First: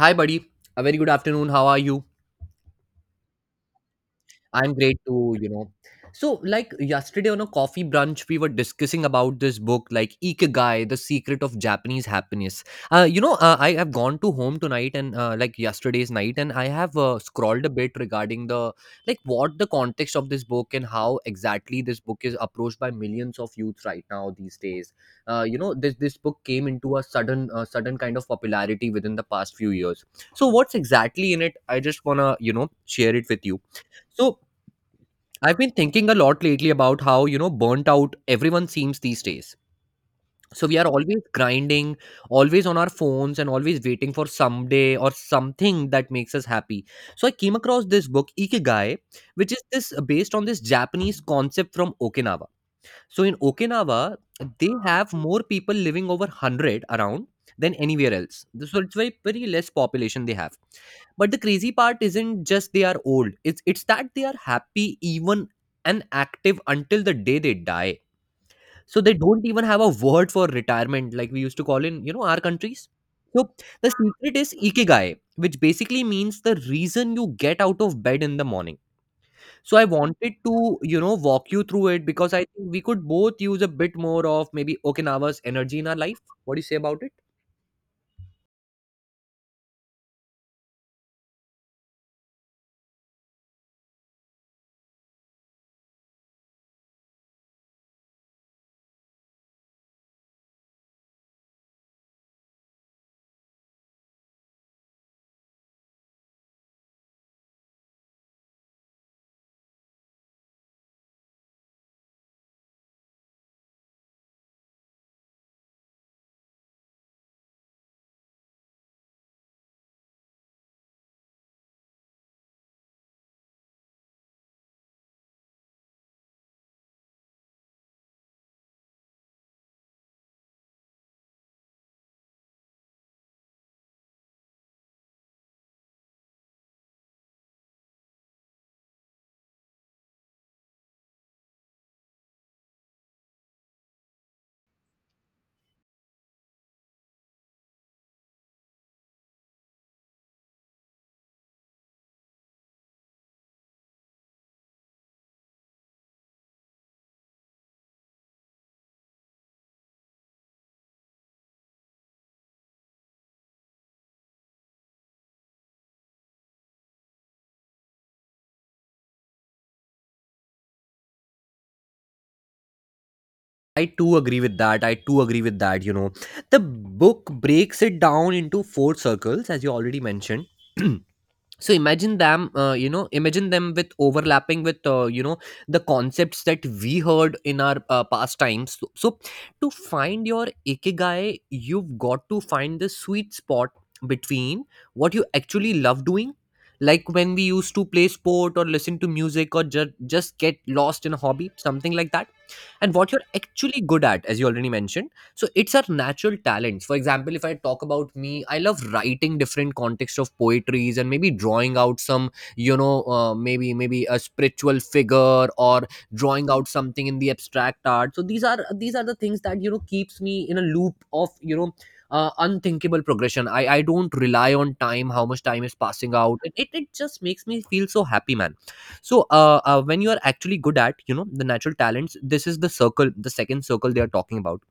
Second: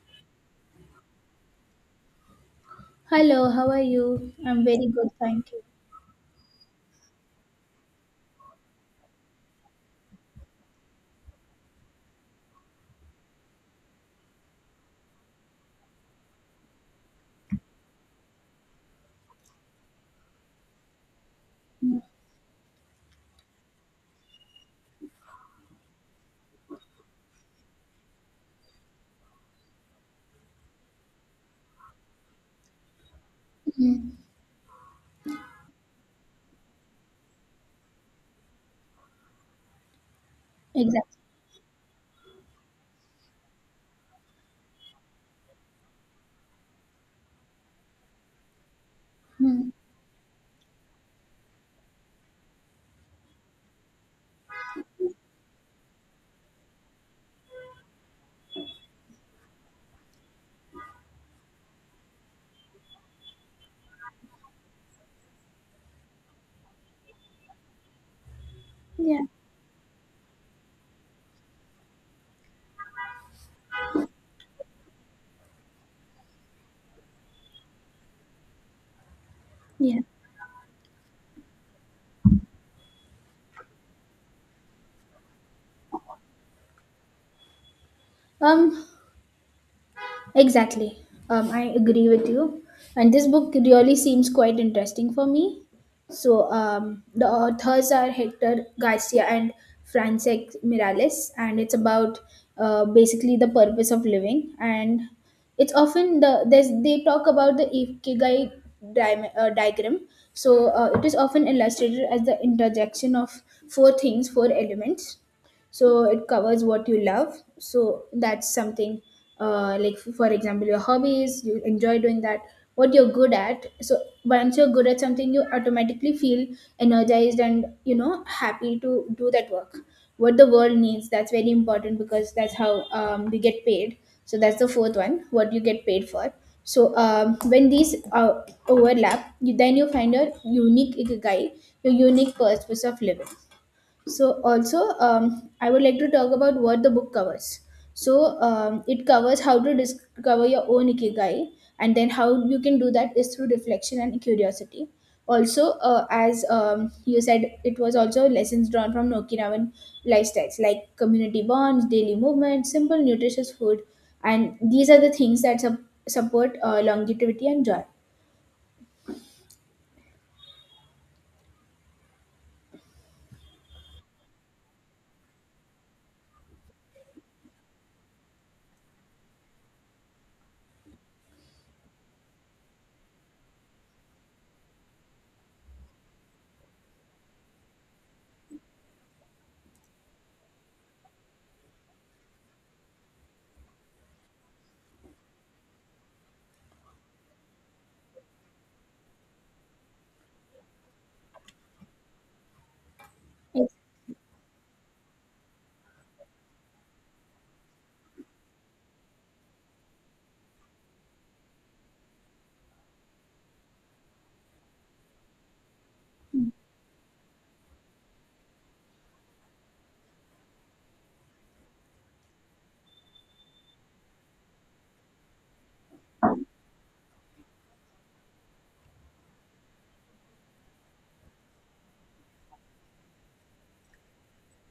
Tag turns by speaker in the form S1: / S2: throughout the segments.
S1: Hi, buddy. A very good afternoon. How are you?
S2: Hello, how are you? I'm
S1: I'm
S2: very
S1: great
S2: good,
S1: too, you
S2: thank you.
S1: know. So, like yesterday on a coffee brunch, we were discussing about this book, like Ikigai, The Secret of Japanese Happiness. I have gone to home tonight and like yesterday's night, and I have scrolled a bit regarding the like what the context of this book and how exactly this book is approached by millions of youth right now these days. This book came into a sudden sudden kind of popularity within the past few years. So, what's exactly in it? I just wanna you know share it with you.
S2: Mm,
S1: So I've been thinking a lot lately about how, you know, burnt out everyone seems these days. So we are
S2: exactly.
S1: always grinding, always on our phones, and always waiting for someday or something that makes us happy. So I came across this book, Ikigai, which is
S2: Mm,
S1: this based on this Japanese concept from Okinawa. So in Okinawa, they have more people living over 100 around than anywhere else. So it's very, very less population they have. But the crazy part isn't just they are old, it's that they are happy, even and active until the day they die. So they
S2: yeah.
S1: don't even have a word for retirement like we used to call in, you know, our countries. So the secret is ikigai, which basically means the reason you get out of bed in the morning. So I
S2: Yeah.
S1: wanted to, you know, walk you through it because I think we could both use a bit more of maybe Okinawa's energy in our life. What do you say about it?
S2: Um, Exactly. I agree with you. And this book really seems quite interesting for me. So the authors are Hector Garcia and Francesc Miralles, and it's about basically the purpose of living. And it's often they talk about the ikigai diagram. So it is often illustrated as the interjection of four things, four elements. So it covers what you love, so that's something like for example your hobbies you enjoy doing that. What you're good at, so once you're good at something you automatically feel energized and you know happy to do that work. What the world needs, that's very important because that's how we get paid. So that's the fourth one, what you get paid for. So when these overlap, you then you find your unique ikigai, your unique purpose of living. So also, I would like to talk about what the book covers. So it covers how to discover your own ikigai, and then how you can do that is through reflection and curiosity. Also, as you said, it was also lessons drawn from Okinawan lifestyles like community bonds, daily movement, simple nutritious food, and these are the things that support longevity and joy.
S1: I too agree with that. I too agree with that. You know, the book breaks it down into four circles, as you already mentioned. So imagine them, you know, imagine them with overlapping with, you know, the concepts that we heard in our past times. So, to find your ikigai, you've got to find the sweet spot between what you actually love doing, like when we used to play sport or listen to music or just get lost in a hobby, something like that. And what you're
S2: Yes,
S1: actually good at, as you already mentioned, so it's our natural talents. For example, if I talk about me, I love writing different context of poetries and maybe drawing out some, you know, maybe a spiritual figure or drawing out something in the abstract art. So these are the things that, you know, keeps me in a loop of, you know, unthinkable progression. I don't rely on time, how much time is passing out. It just makes me feel so happy, man. So when you are actually good at, you know, the natural talents, this is the circle, the second circle they are talking about.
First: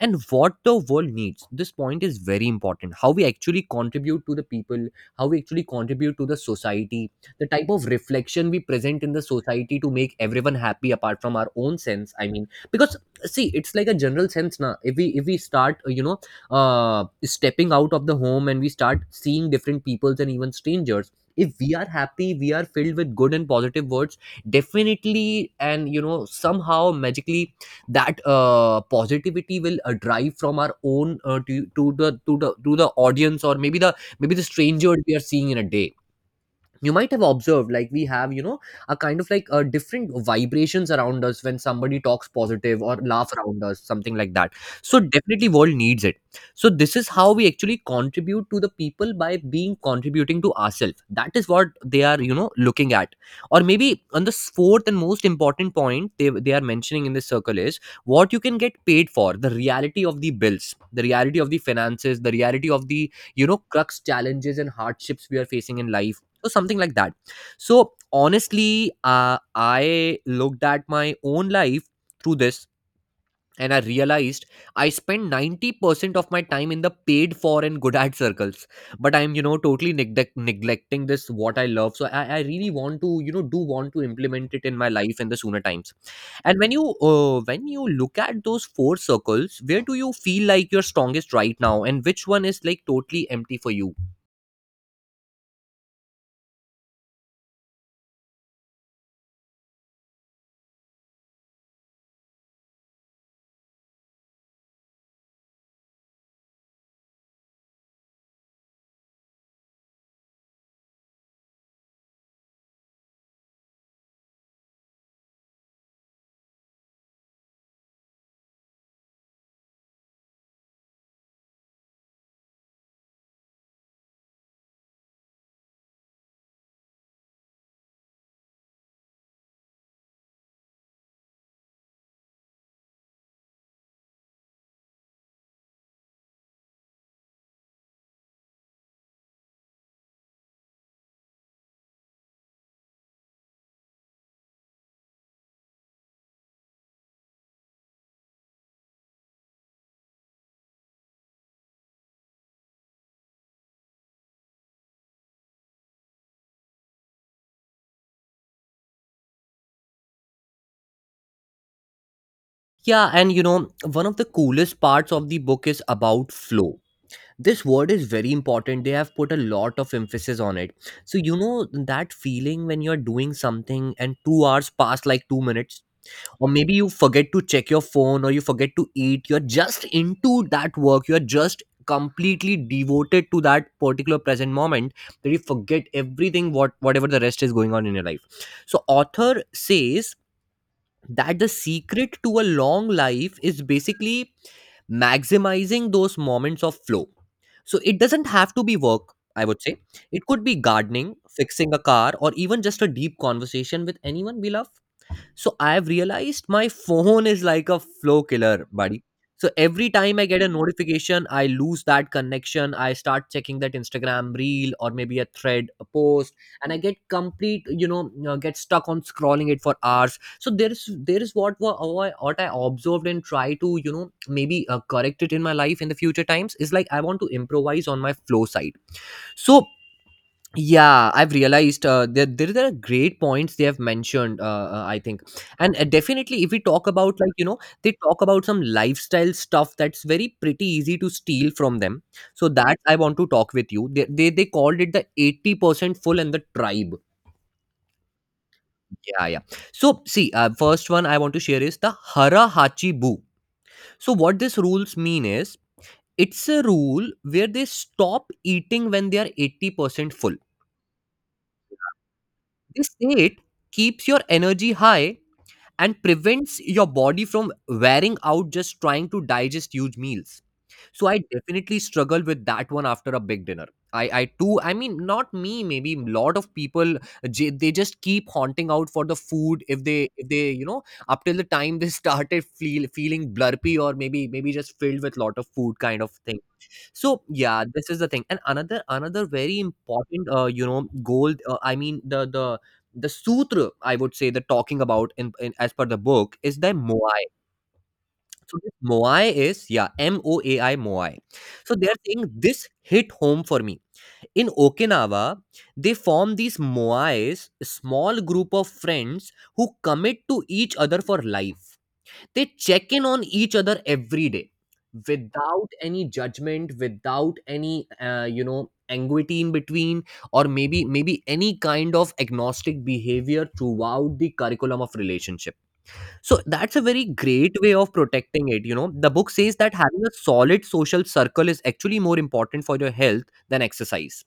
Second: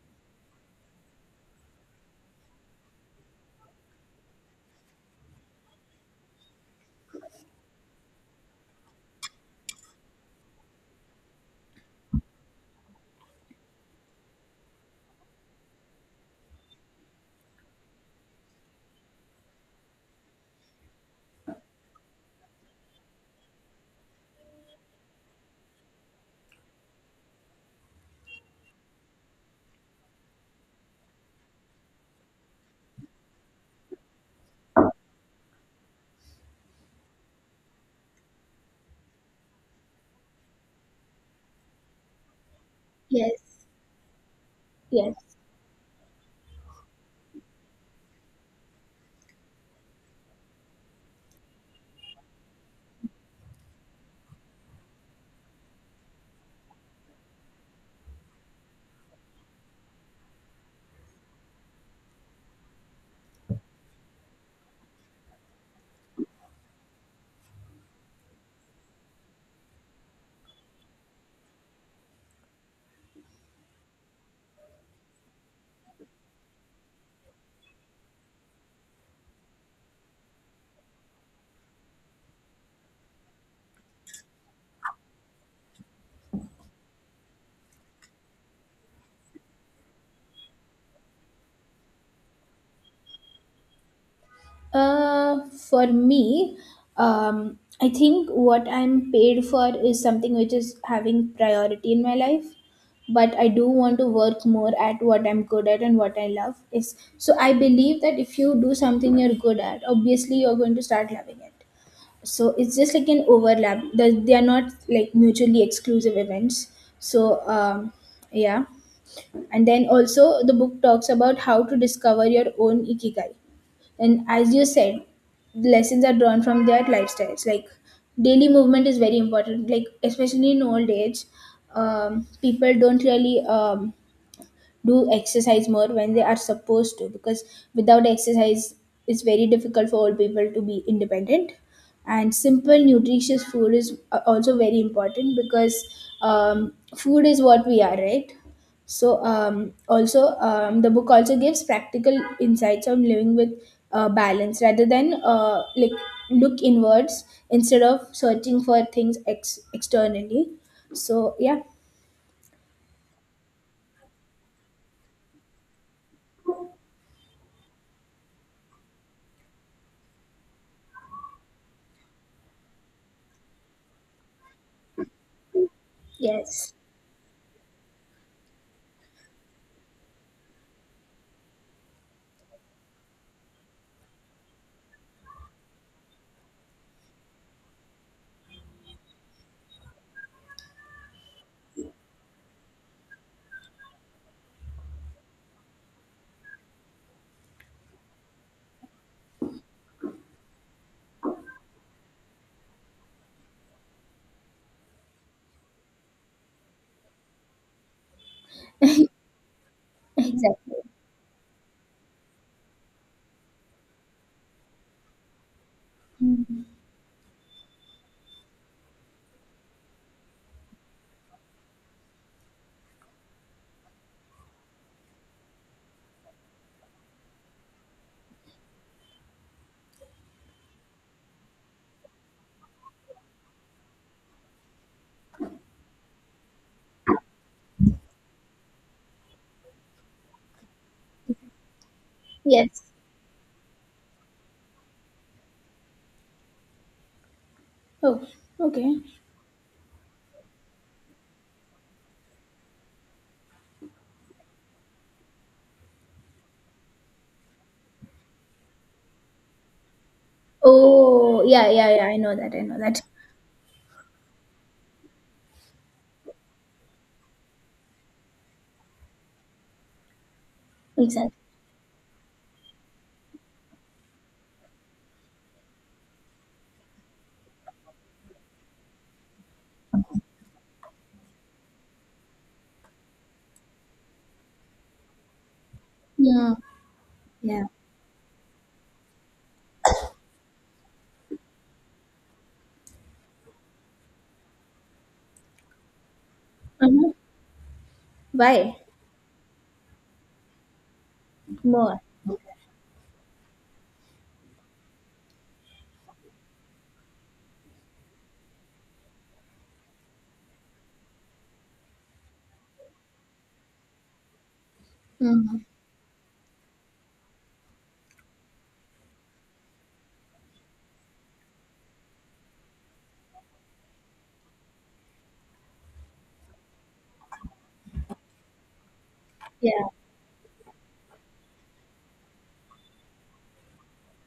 S1: And what the world needs, this point is very important. How we actually contribute to the people, how we actually contribute to the society, the type of reflection we present in the society to make everyone happy apart from our own sense, I mean, because see, it's like a general sense. Now if we start, you know, stepping out of the home and we start seeing different peoples and even strangers, if we are happy, we are filled with good and positive words, definitely. And you know, somehow magically that positivity will drive from our own, to the audience or maybe the, maybe the stranger we are seeing in a day. You might have observed like we have, you know, a kind of like a different vibrations around us when somebody talks positive or laugh
S2: yes.
S1: around us, something like that. So
S2: Yes.
S1: definitely world needs it. So this is how we actually contribute to the people by being contributing to ourselves, that is what they are, you know, looking at. Or maybe on the fourth and most important point they are mentioning in this circle is what you can get paid for, the reality of the bills, the reality of the finances, the reality of the, you know, crux challenges and hardships we are facing in life, so something like that. So honestly, I looked at my own life through this, and I realized I spend 90% of my time in the paid for and good at circles, but I'm, you know, totally neglecting this what I love. So I really want to, you know, do want to implement it in my life in the sooner times. And when you, when you look at those four circles, where do you feel like you're strongest right now and which one is like totally empty for you?
S2: Uh, for me, I think what I'm paid for is something which is having priority in my life. But I do want to work more at what I'm good at and what I love. Is, so I believe that if you do something you're good at, obviously you're going to start loving it. So it's just like an overlap. They are not like mutually exclusive events. So yeah, and then also the book talks about how to discover your own ikigai, and as you said, lessons are drawn from their lifestyles, like daily movement is very important, like especially in old age. People don't really do exercise more when they are supposed to, because without exercise it's very difficult for old people to be independent. And simple nutritious food is also very important because food is what we are, right? So also the book also gives practical insights on living with balance rather than like look inwards instead of searching for things externally. So yeah.
S1: Yeah, and you know, one of the coolest parts of the book is about flow. This word is very important. They have put a lot of emphasis on it. So, you know, that feeling when you're doing something and 2 hours pass like 2 minutes, or
S2: Yes.
S1: maybe you forget to check your phone or you forget to eat, you're just into that work. You're just completely devoted to that particular present moment that you forget everything what whatever the rest is going on in your life. So author says that the secret to a long life is basically maximizing those moments of flow. So it doesn't have to be work, I would say. It could be gardening, fixing a car, or even just a deep conversation with anyone we love. So I've realized my phone is like a flow killer, buddy. So every time I get a
S2: exactly.
S1: notification, I lose that connection. I start checking that Instagram reel or maybe a thread, a post, and I get complete, you know, get stuck on scrolling it for hours. So there's what I observed and try to, you know, maybe correct it in my life in the future times is like I want to improvise on my flow side. So yeah, I've realized, there are great points they have mentioned, I think. And definitely, if we talk about, like, you know, they talk about some lifestyle stuff that's very pretty easy to steal from them. So that
S2: Yes.
S1: I want to talk with you, they called it the 80% full and the tribe.
S2: Oh, okay.
S1: Yeah, yeah. So see, first one I want to share is the hara hachi bu. So what this rules mean is it's a rule where they stop eating when they are 80% full.
S2: Oh, yeah, yeah, yeah. I know that. I know
S1: This
S2: that.
S1: state keeps your energy high and prevents your body from wearing out just trying to digest huge meals. So I
S2: Exactly.
S1: definitely struggle with that one after a big dinner. I too, I mean, not me, maybe lot of people, they just keep haunting out for the food if they, you know, up till the time they started feeling blurpy or maybe just filled with lot of food kind of thing.
S2: Yeah.
S1: So yeah,
S2: Yeah.
S1: this is the thing. And another very important, you know, goal, I mean, the sutra, I would say, the talking about in as per the book is the
S2: Uh-huh.
S1: moai. So this
S2: Why?
S1: moai is, yeah, M O A I, moai. So they are
S2: More.
S1: saying this hit home for me. In Okinawa, they form these moais, a small group of friends who commit to each other for life. They check in on each other every day
S2: Mm-hmm.
S1: without any judgment, without any, you know, anxiety in between, or maybe any kind of agnostic behavior throughout the curriculum of relationship. So that's a very great way of protecting it. You know, the book says that
S2: Yeah.
S1: having a solid social circle is actually more important for your health than exercise.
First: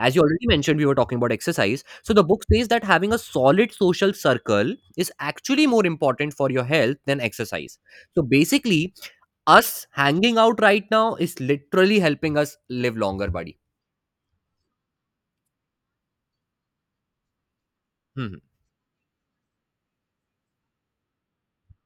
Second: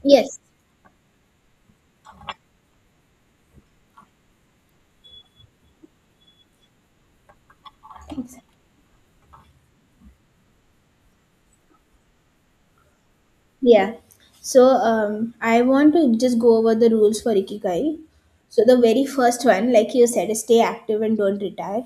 S1: As you
S2: Yes.
S1: already mentioned, we were talking about exercise. So the book says that having a solid social circle is actually more important for your health than exercise. So
S2: Exactly.
S1: basically, us hanging out right now is literally helping us live longer, buddy.
S2: Yeah. So I want to just go over the rules for Ikigai.
S1: Hmm.
S2: So the very first one, like you said, is stay active and don't retire.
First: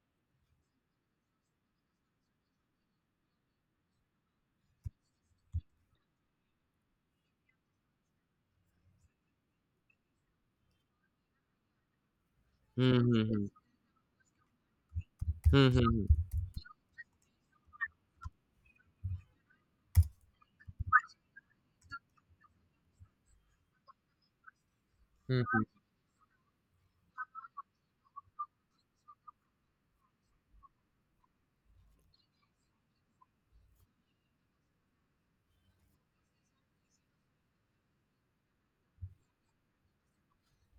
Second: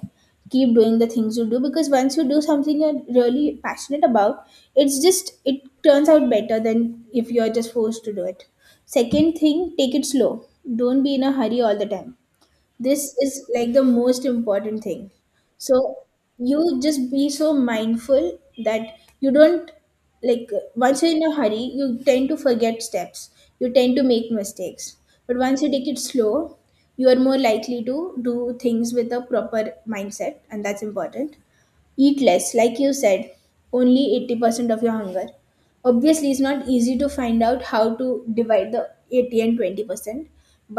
S2: Keep doing the things you do, because once you do something you're really passionate about, it's just it turns out better than if you're just forced to do it. Second thing, take it slow. Don't be in a hurry all the time.
S1: Hmm,
S2: This
S1: hmm,
S2: is
S1: hmm.
S2: like the most important thing.
S1: Hmm, hmm,
S2: So
S1: hmm.
S2: you just be so mindful that you don't, like, once you're in a hurry you tend to forget steps, you tend to make mistakes. But
S1: Hmm, hmm,
S2: once you take it slow, you are more likely to do things with a proper mindset, and that's important. Eat less, like you said, only 80% of your hunger. Obviously, it's not easy to find out how to divide the 80 and 20%,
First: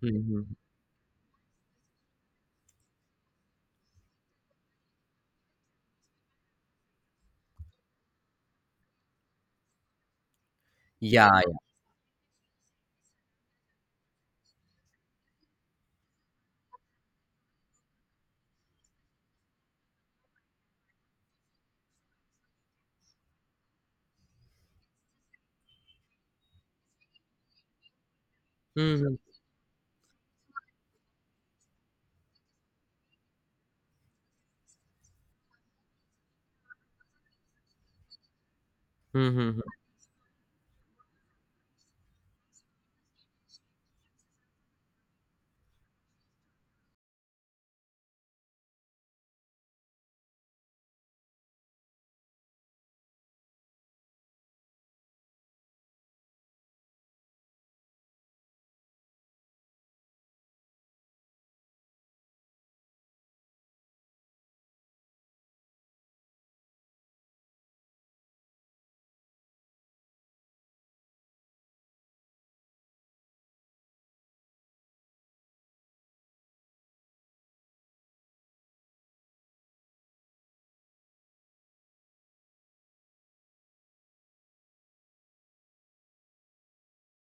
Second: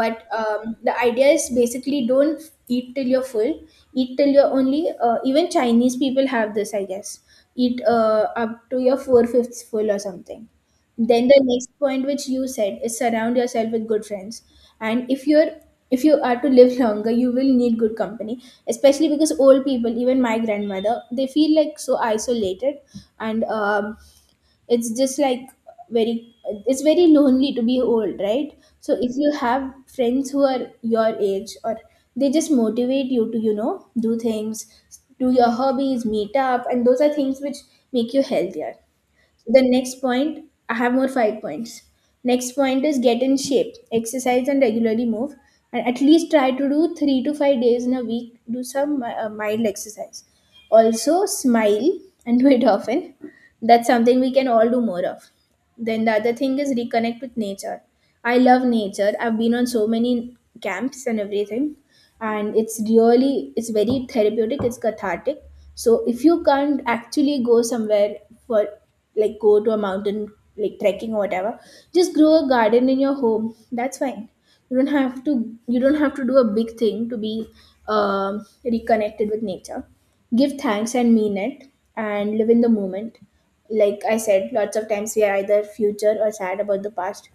S1: hmm, hmm.
S2: the idea is basically don't eat till you're full. Eat till you're only, even Chinese people have this, I guess, eat up to your four fifths full or something.
S1: Yeah,
S2: Then the
S1: yeah.
S2: next point which you said is surround yourself with good friends. And if you are to live longer, you will need good company, especially because old people, even my grandmother, they feel like so isolated. And it's just like very, it's very lonely to be old, right?
S1: Hmm,
S2: So
S1: hmm,
S2: if you have friends who are your age, or they just motivate you to you know do things, do your hobbies, meet up, and those are things which make you healthier.
S1: hmm,
S2: So,
S1: hmm, hmm.
S2: the next point, I have more five points. Next point is get in shape, exercise and regularly move, and at least try to do 3 to 5 days in a week. Do some mild exercise. Also, smile and do it often. That's something we can all do more of. Then the other thing is reconnect with nature. I love nature. I've been on so many camps and everything, and it's really, it's very therapeutic, it's cathartic. So if you can't actually go somewhere for, like, go to a mountain, like trekking or whatever, just grow a garden in your home, that's fine. You don't have to you don't have to do a big thing to be reconnected with nature. Give thanks and mean it, and live in the moment. Like I said, lots of times we are either future or sad about the past.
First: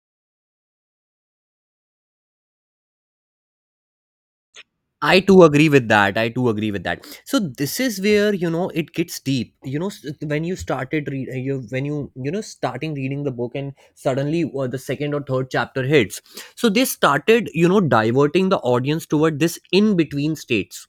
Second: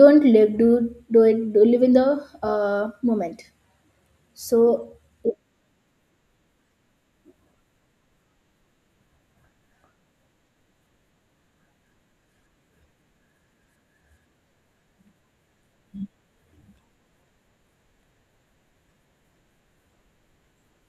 S2: Don't live, do, do it, do live in the moment. So,
S1: I too agree with that. I too agree with that. So this is where, you know, it gets deep. You know, when you started read, you when you know, starting reading the book and suddenly, the second or third chapter hits. So they started, you know, diverting the audience toward this in between states.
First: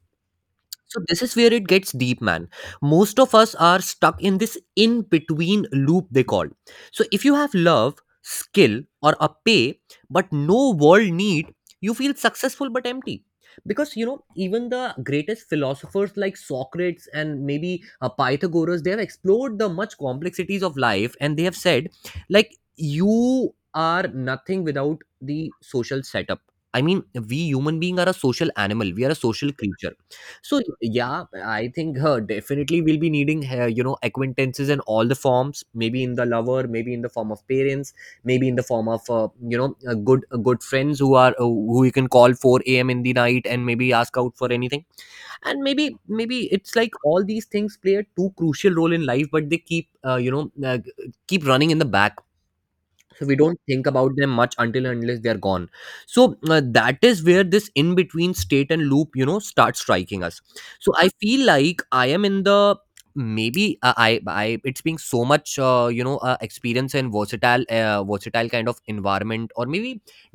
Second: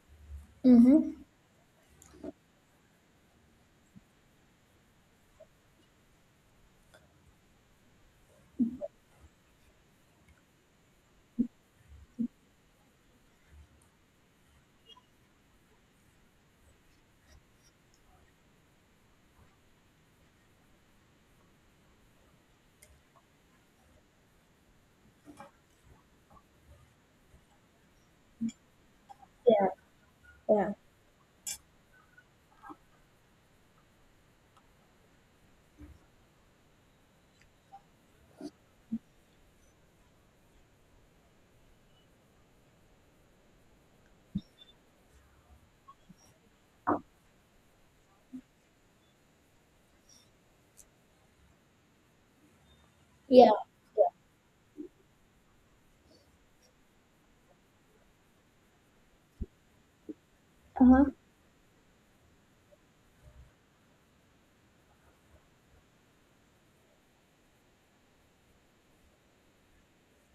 S1: So
S2: Mm-hmm.
S1: this is where it gets deep, man. Most of us are stuck in this in between loop they call. So if you have love, skill, or a pay, but no world need, you feel successful but empty. Because you know, even the greatest philosophers like Socrates and maybe Pythagoras, they have explored the much complexities of life, and they have said, like, you are nothing without the social setup. I mean, we human being are a social animal. We are a social
S2: Yeah,
S1: creature, so
S2: yeah.
S1: yeah, I think her definitely will be needing acquaintances in all the forms, maybe in the lover, maybe in the form of parents, maybe in the form of a good friends who are who you can call 4 a.m. in the night and maybe ask out for anything. And maybe it's like all these things play a too crucial role in life, but they keep keep running in the back, so we
S2: Yeah.
S1: don't think about them much until and unless they are gone. So that is where this in between state and loop you know starts striking us. So I
S2: Uh-huh.
S1: feel like I am in the, maybe I it's being so much experience and versatile kind of environment, or maybe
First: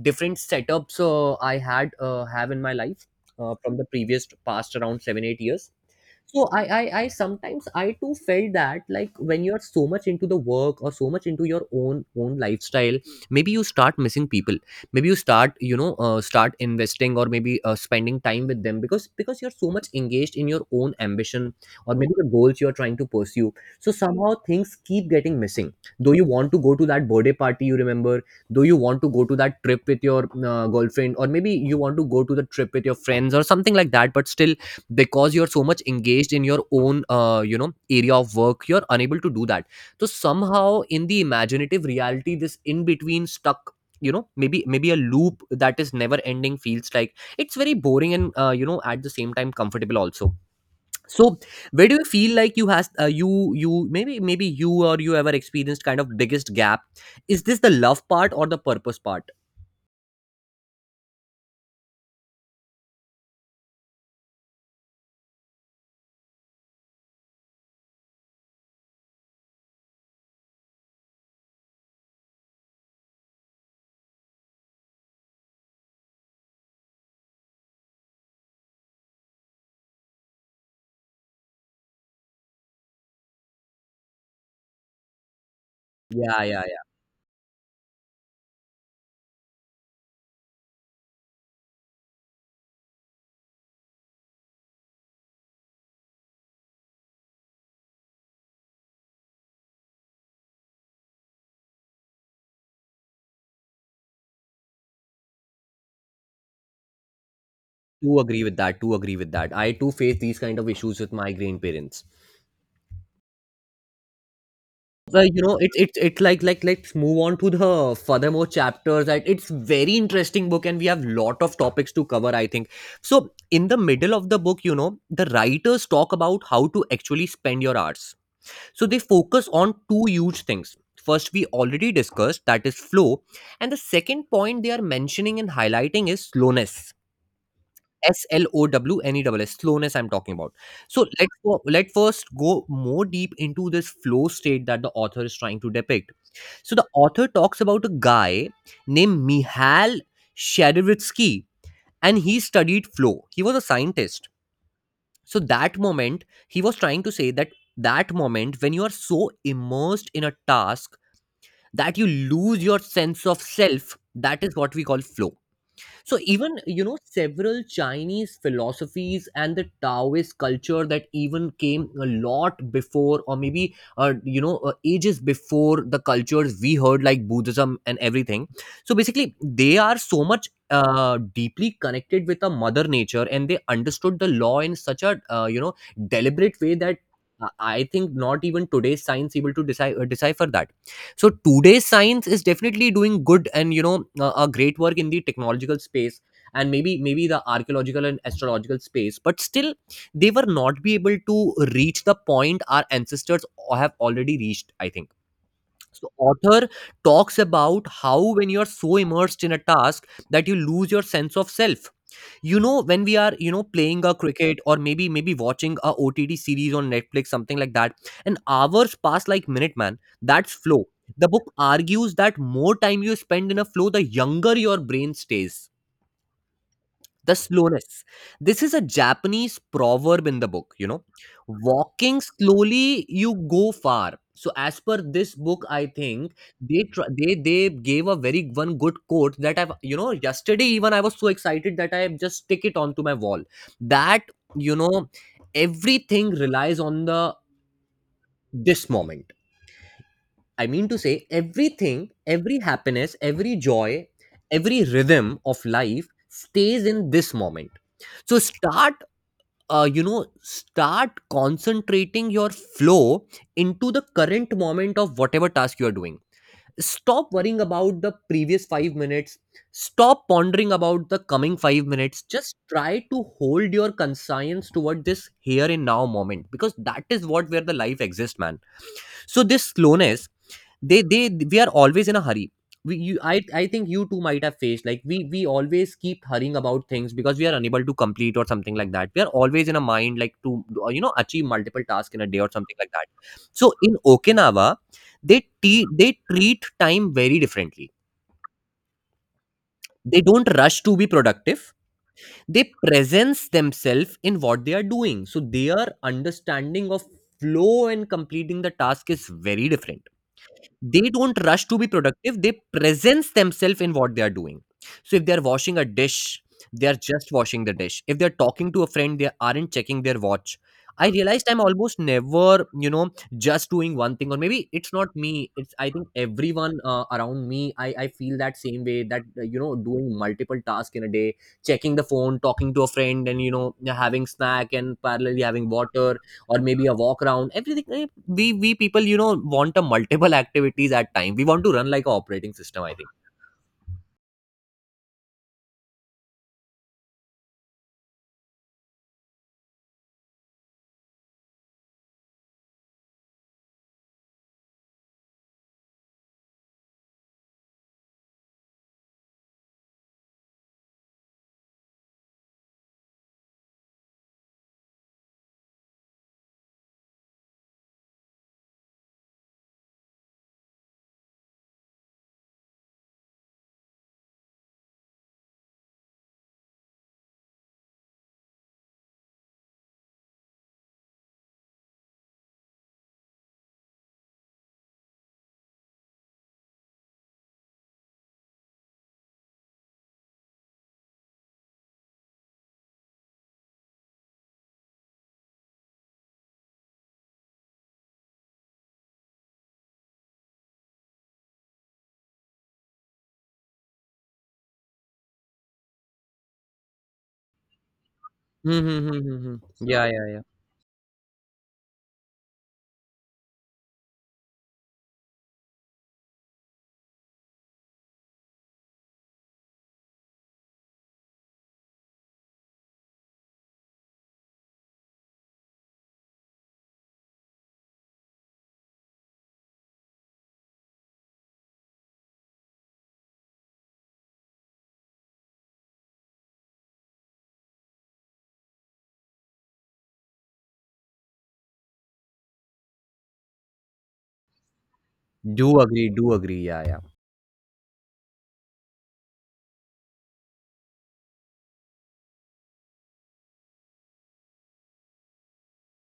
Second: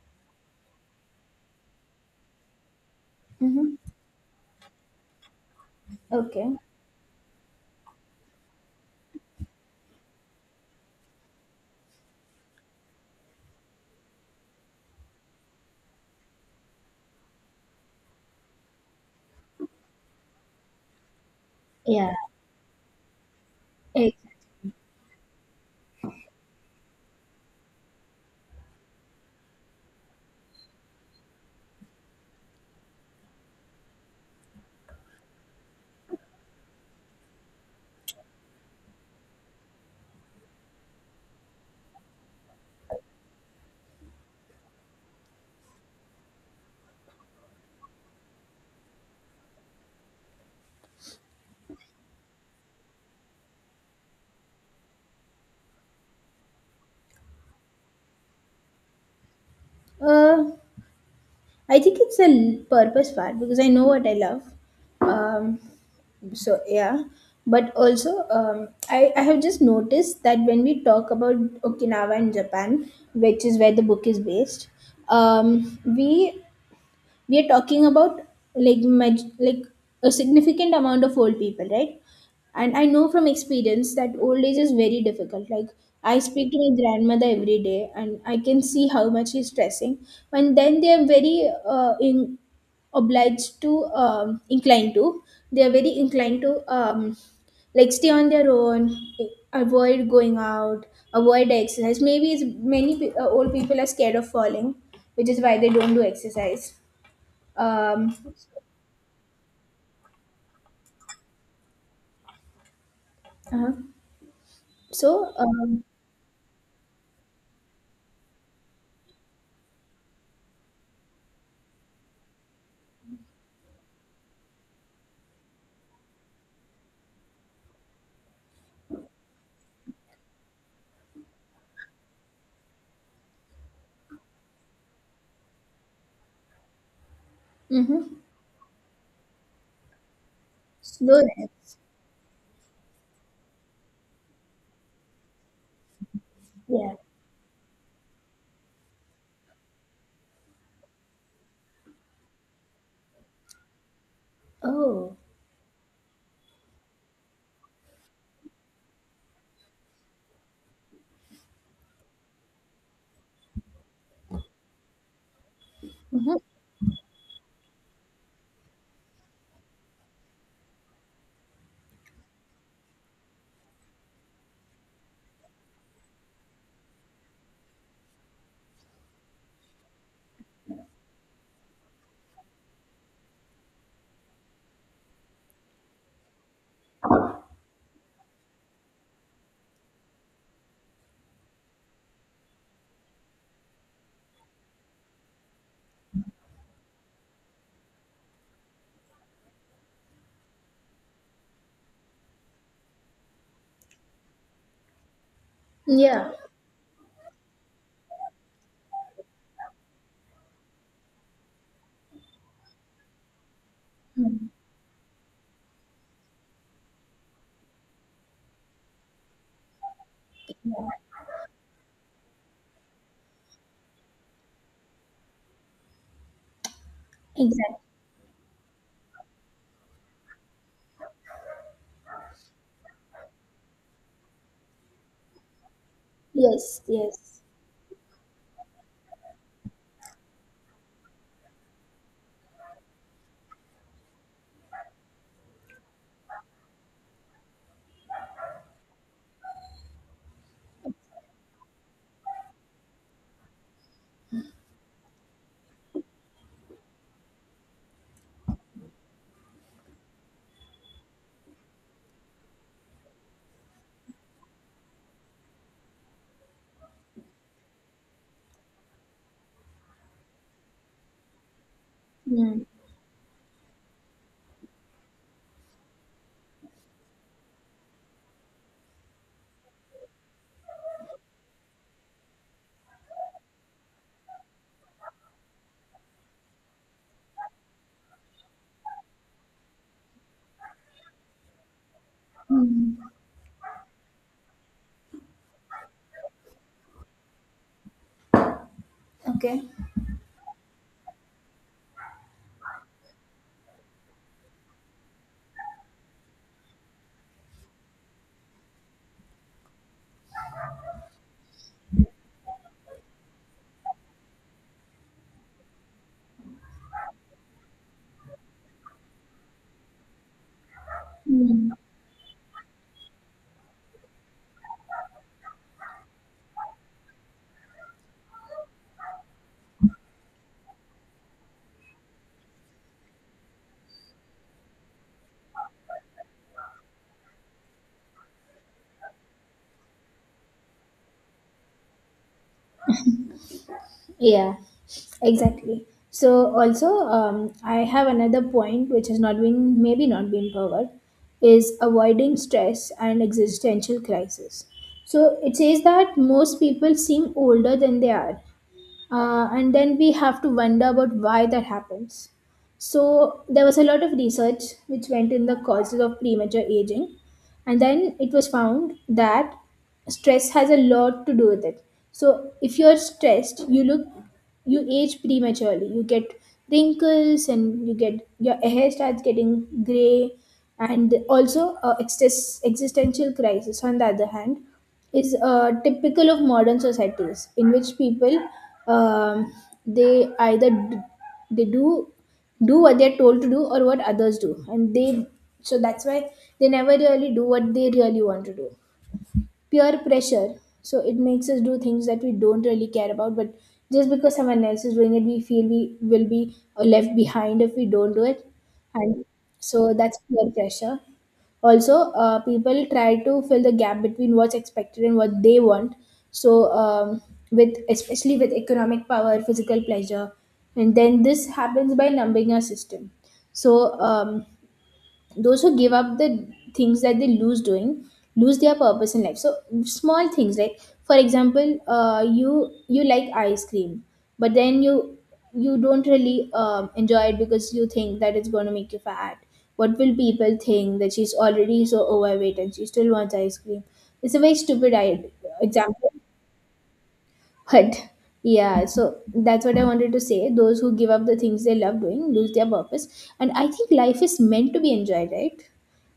S1: different setups I had have in my life from
S2: Mm-hmm.
S1: the previous past around 7 8 years. So
S2: Okay.
S1: I sometimes I too felt that, like, when you're so much into the work or so much into your own lifestyle, maybe you start missing people, maybe you start start investing or maybe spending time with them, because you're so much engaged in your own ambition, or
S2: Yeah.
S1: maybe the goals you're trying to pursue. So
S2: Ex-
S1: somehow things keep getting missing, though you want to go to that birthday party you remember, though you want to go to that trip with your girlfriend, or maybe you want to go to the trip with your friends or something like that, but still because you're so much engaged in your own area of work, you're unable to do that. So somehow in the imaginative reality, this in between stuck, you know, maybe a loop that is never ending feels like it's very boring and at the same time comfortable also. So where do you feel like you has you you maybe maybe you or you ever experienced kind of biggest gap? Is this the love part or the purpose part?
S2: Uh, I think it's a purpose part because I know what I love. Um, so yeah, but also I have just noticed that when we talk about Okinawa in Japan, which is where the book is based, um, we we are talking about like like a significant amount of old people, right? And I know from experience that old age is very difficult. Like, I
S1: Yeah,
S2: speak to
S1: yeah,
S2: my
S1: yeah.
S2: grandmother every day and I can see how much she's stressing. And then they are very in, obliged to inclined to, they are very inclined to um, like stay on their own, avoid going out, avoid exercise. Maybe it's many old people are scared of falling, which is why they don't do exercise. um,
S1: Do agree with that, do agree with that, I too face these kind of issues with my grandparents.
S2: Uh-huh.
S1: Well,
S2: So,
S1: you know, it's it's it's like let's move on to the furthermore chapters, and it's very interesting book and we have lot of topics to cover, I think. So in the middle of the book, you know, the writers talk about how to actually spend your hours. So they focus on two huge things. First, we already discussed, that is flow. And the second point they are mentioning and highlighting is slowness.
S2: Mm-hmm.
S1: S L O W N E S S, slowness I'm talking about. So let's go,
S2: Slowness.
S1: let first go more deep into this flow state that the author is trying to depict. So the
S2: Yeah.
S1: author talks about a guy named Mihail Shadivitsky, and he studied flow. He was a scientist.
S2: Oh.
S1: So that moment, he was trying to say that that moment when you are so immersed in a task that you lose your sense of self, that is what we call flow. So
S2: Mm-hmm.
S1: even you know several Chinese philosophies and the Taoist culture that even came a lot before, or maybe ages before the cultures we heard like Buddhism and everything. So basically, they are so much deeply connected with a mother nature, and they understood the law in such a deliberate way that. I think not even today's science able to decipher that. So today's science is definitely doing good and a great work in the technological space, and maybe the archaeological and astrological space, but still they were not be able to reach the point our ancestors have already reached, I think. So
S2: Yeah.
S1: author talks about how when you are so immersed in a task that you lose your sense of self, you know, when we are playing a
S2: Mm.
S1: cricket or maybe watching a OTT series on Netflix something like that, and hours pass like minute, man, that's flow.
S2: Yeah.
S1: The book argues that more time you spend in a flow, the younger your brain stays. The
S2: Exactly.
S1: slowness. This is a Japanese proverb in the book, you know. Walking slowly, you go far. So as per this book, I think they
S2: Yes.
S1: tr-
S2: Yes.
S1: they gave a very one good quote that I've you know yesterday even I was so excited that I just stick it onto my wall. That you know everything relies on the this moment. I mean to say everything, every happiness, every joy, every rhythm of life stays in this moment. So start start concentrating your flow into the current moment of whatever task you are doing. Stop worrying about the previous 5 minutes, stop pondering about the coming 5 minutes, just
S2: Mm.
S1: try to hold your conscience toward this here and now moment, because that is what where the life exists, man. So this slowness, they we are always in a hurry. We, you I think you too might have faced, like we always keep hurrying about things because we are unable to complete or something like that, we are always in a mind like to achieve multiple tasks in a day or something like
S2: Mm.
S1: that. So in Okinawa, they they treat time very differently.
S2: Okay.
S1: They don't rush to be productive. They presence themselves in what they are doing, so their understanding of flow and completing the task is very different. They don't rush to be productive, they presence themselves in what they are doing. So if they are washing a dish, they are just washing the dish. If they are talking to a friend, they aren't checking their watch. I realized I'm
S2: Mm.
S1: almost never you know just doing one thing, or maybe it's not me, it's I think everyone around me. I feel that same way that doing multiple tasks in a day, checking the phone, talking to a friend, and you know having snack and parallelly having water, or maybe a walk around everything, we people you know want a multiple activities at time. We want to run like a operating system, I think.
S2: Yeah. Exactly. So also, I have another point which has not been maybe not been covered, is avoiding stress and existential crisis. So it says that most people seem older than they are, and then we have to wonder about why that happens. So there was a lot of research which went in the causes of premature aging, and then it was found that stress has a lot to do with it. So if you're stressed you look, you age prematurely, you get wrinkles and you get, your hair starts getting gray. And also existential crisis, on the other hand, is typical of modern societies in which people um, they either they do what they're told to do or what others do, and they, so that's why they never really do what they really want to do. Peer pressure. So it makes us do things that we don't really care about, but just because someone else is doing it we feel we will be left behind if we don't do it.
S1: Hmm, hmm, hmm,
S2: And
S1: hmm, hmm.
S2: so
S1: Yeah,
S2: that's
S1: yeah, yeah.
S2: peer pressure. Also people try to fill the gap between what's expected and what they want. So with, especially with economic power, physical pleasure, and then this happens by numbing our system. So those who give up the things that they lose doing, lose their purpose in life. So, small things, like for example you like ice cream, but then you don't really enjoy it because you think that it's going to make you fat. What will people think, that she's already so overweight and she still wants ice cream? It's a very stupid
S1: Do agree,
S2: example.
S1: do agree. Yeah, yeah.
S2: But yeah, so that's what I wanted to say. Those who give up the things they love doing lose their purpose. And I think life is meant to be enjoyed, right?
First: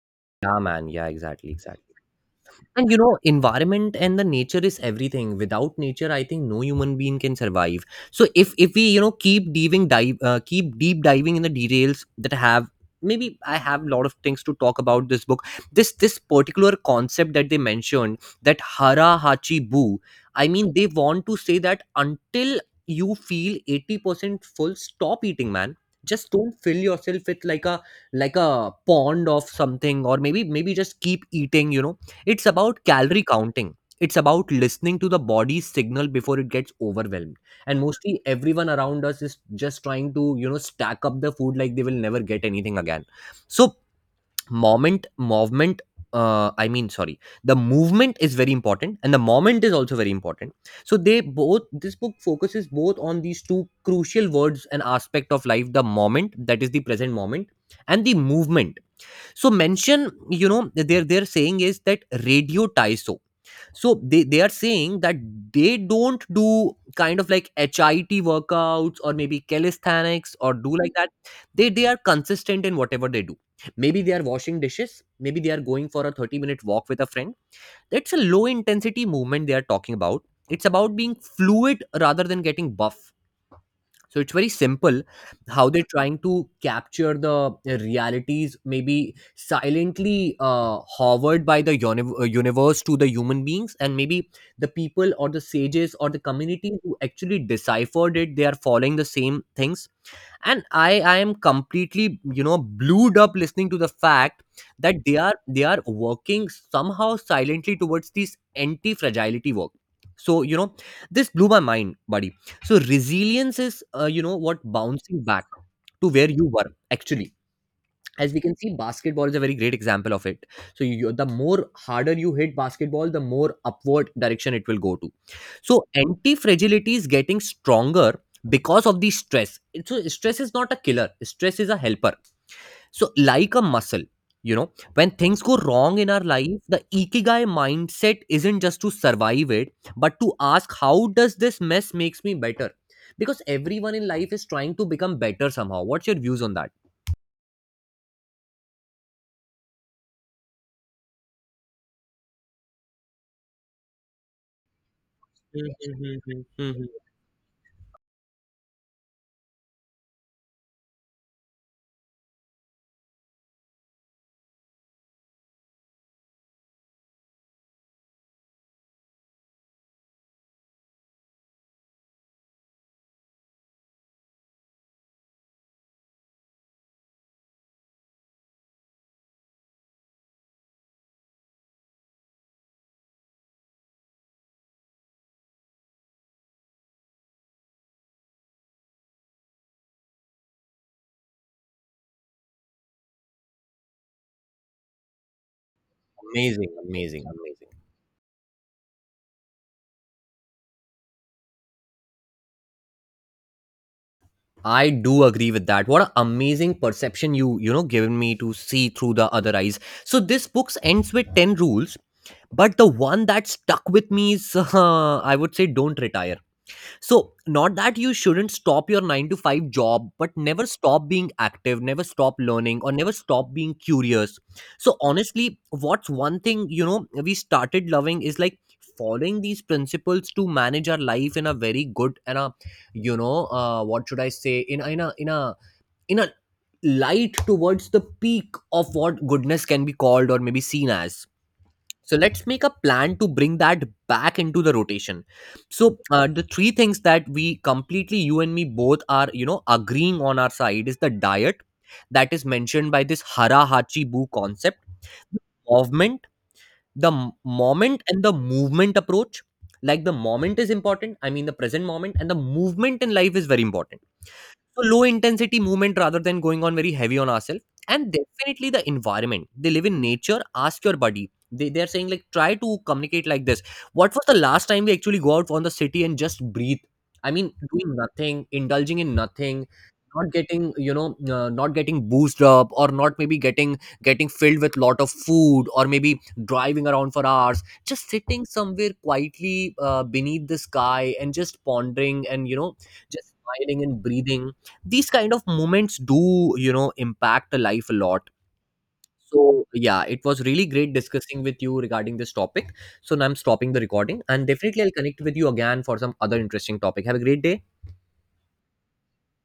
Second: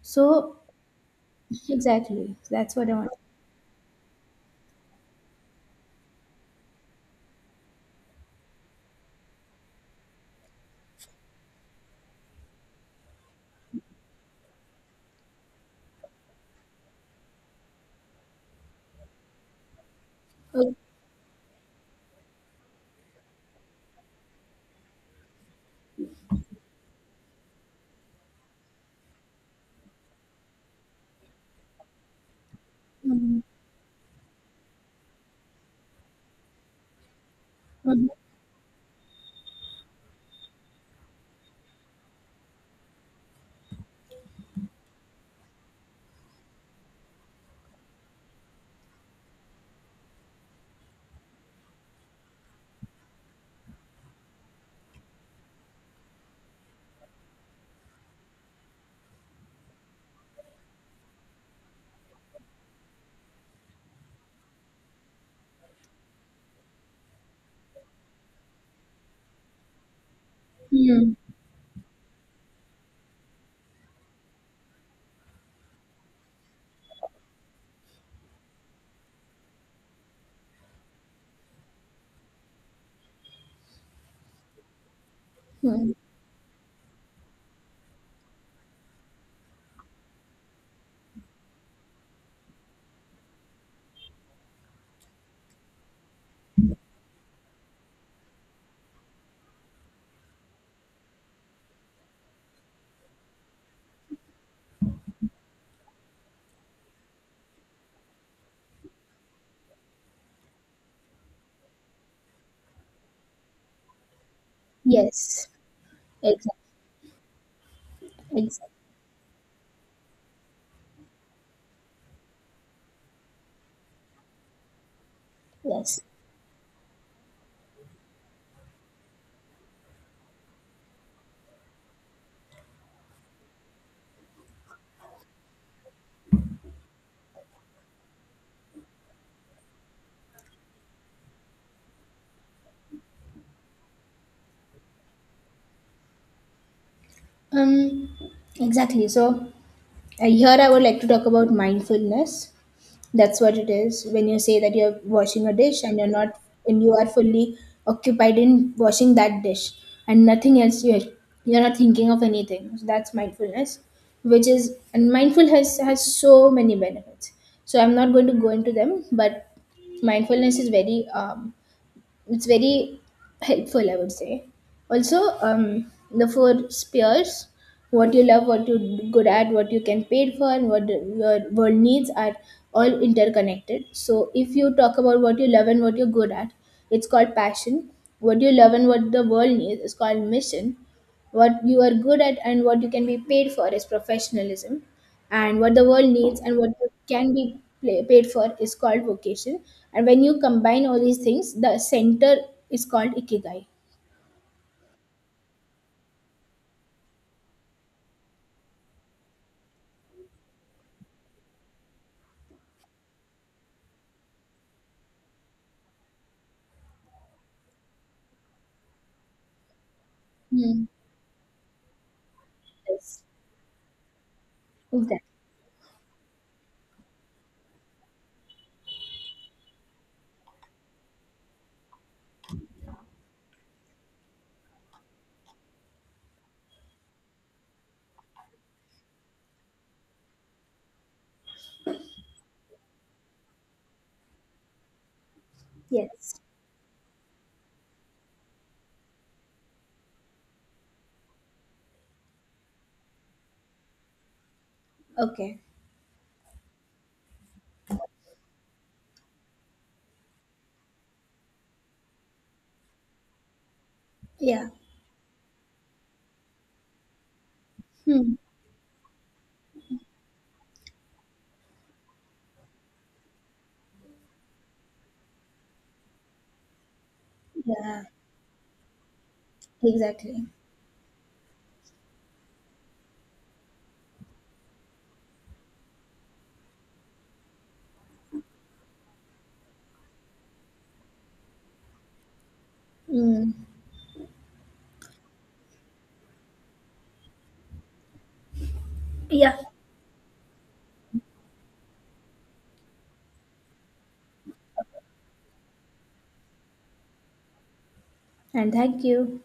S2: So
S1: Yeah, man, yeah, exactly, exactly.
S2: exactly, that's what
S1: And
S2: I
S1: you know,
S2: want.
S1: environment and the nature is everything. Without nature, I think no human being can survive. So if we you know keep deep diving in the details that have, maybe I have a lot of things to talk about this book. This particular concept that they mentioned, that hara hachi bu. I mean,
S2: Okay.
S1: they want to say that until you feel 80% full, stop eating, man. Just don't fill yourself with like a pond of something, or maybe just keep eating. You know, it's about calorie
S2: Mhm.
S1: counting. It's about listening to the body's signal before it gets overwhelmed. And
S2: Mhm.
S1: mostly everyone around us is just trying to, you know, stack up the food like they will never get anything again. So, moment, movement, I mean, sorry, the movement is very important and the moment is also very important. So, they both, this book focuses both on these two crucial words and aspect of life, the moment, that is the present moment, and the movement. So mention you know they're saying is that radio taiso. So they are saying that they don't do kind of like hit workouts or maybe calisthenics or do like that.
S2: Mhm.
S1: They are consistent in whatever they do. Maybe they are washing dishes, maybe they are going for a 30-minute walk with a friend. That's a low intensity movement they are talking about. It's about being fluid rather than getting buff. So it's very simple how they're
S2: Mhm.
S1: trying to capture the realities, maybe silently hovered by the universe to the human beings, and maybe the people or the sages or the community who actually deciphered it, they are following the same things. And I am completely you know blued up listening to the fact that they are working somehow silently towards this anti fragility work. So you know this blew my mind, buddy. So resilience is what, bouncing
S2: Yes,
S1: back to where you
S2: exactly,
S1: were actually. As we can
S2: exactly.
S1: see, basketball is a very great example of it. So you, the more harder you hit basketball, the more upward direction it will go to. So
S2: Yes.
S1: anti fragility is getting stronger because of the stress. So stress is not a killer, stress is a helper. So like a muscle, you know, when things go wrong in our life, the ikigai mindset isn't just to survive it, but to ask, how does this mess makes me better? Because everyone in life is trying to become better somehow. What's your views on that?
S2: Um, exactly. So here I would like to talk about mindfulness. That's what it is. When you say that you're washing a
S1: Hmm,
S2: dish and you're
S1: hmm,
S2: not,
S1: hmm, hmm,
S2: and
S1: hmm.
S2: you are fully occupied in washing that dish and nothing else, you're not thinking of anything. So that's mindfulness, which is, and mindful has so many benefits. So I'm not going to go into them, but mindfulness is very it's very helpful, I would say. Also the four spheres, what you love, what you're good at, what you can pay for, and what your world needs, are all interconnected. So if you talk about what you love and what you're good at, it's called passion. What you love and what the world needs is called mission. What you are good at and what you can be paid for is professionalism. And what the world needs and
S1: Amazing,
S2: what you
S1: amazing,
S2: can be
S1: amazing.
S2: pla paid for is called vocation. And when you combine all these things, the center is called ikigai.
S1: I do agree with that. What an amazing perception you, you know, given me, to see through the other eyes. So this book ends with 10 rules, but the one that stuck with me is, I would say, don't retire. So, not that you shouldn't stop your 9 to 5 job, but never
S2: Hmm.
S1: stop being active, never stop learning, or never
S2: Yes.
S1: stop being curious. So,
S2: Exactly.
S1: honestly, what's one thing, you know, we started loving is like following these principles to manage our life in a very good and a, you know, what should I say, in, in a, in a, in a light towards the peak of what goodness can be called or maybe seen as. So let's make a plan to bring that back into the rotation. So
S2: Yes.
S1: the three things that we completely you and me both are you know agreeing on our side is the diet, that is mentioned by this Hara Hachi Bu concept,
S2: Okay.
S1: movement, the moment and the movement approach. Like the moment is important. I mean the present moment, and the movement in life is very important.
S2: Yeah.
S1: So low intensity movement rather than going on very heavy on ourselves. And
S2: Hmm.
S1: definitely the environment. They live in nature. Ask your buddy. They are saying like try to communicate like this. What was the last time we actually go out on the city and just breathe? I mean, doing
S2: Yeah.
S1: nothing, indulging in nothing, not
S2: Exactly.
S1: getting you know, not getting boosted up, or not maybe getting filled with lot of food, or maybe driving around for hours. Just sitting somewhere quietly beneath the sky and just pondering and you know, just
S2: Mm.
S1: smiling and breathing. These kind of moments do you know impact the life a lot.
S2: Yeah.
S1: So yeah, it was really great discussing with you regarding this topic. So now I'm stopping the recording and definitely I'll connect with you again for some other interesting topic. Have a great day.
S2: And thank you.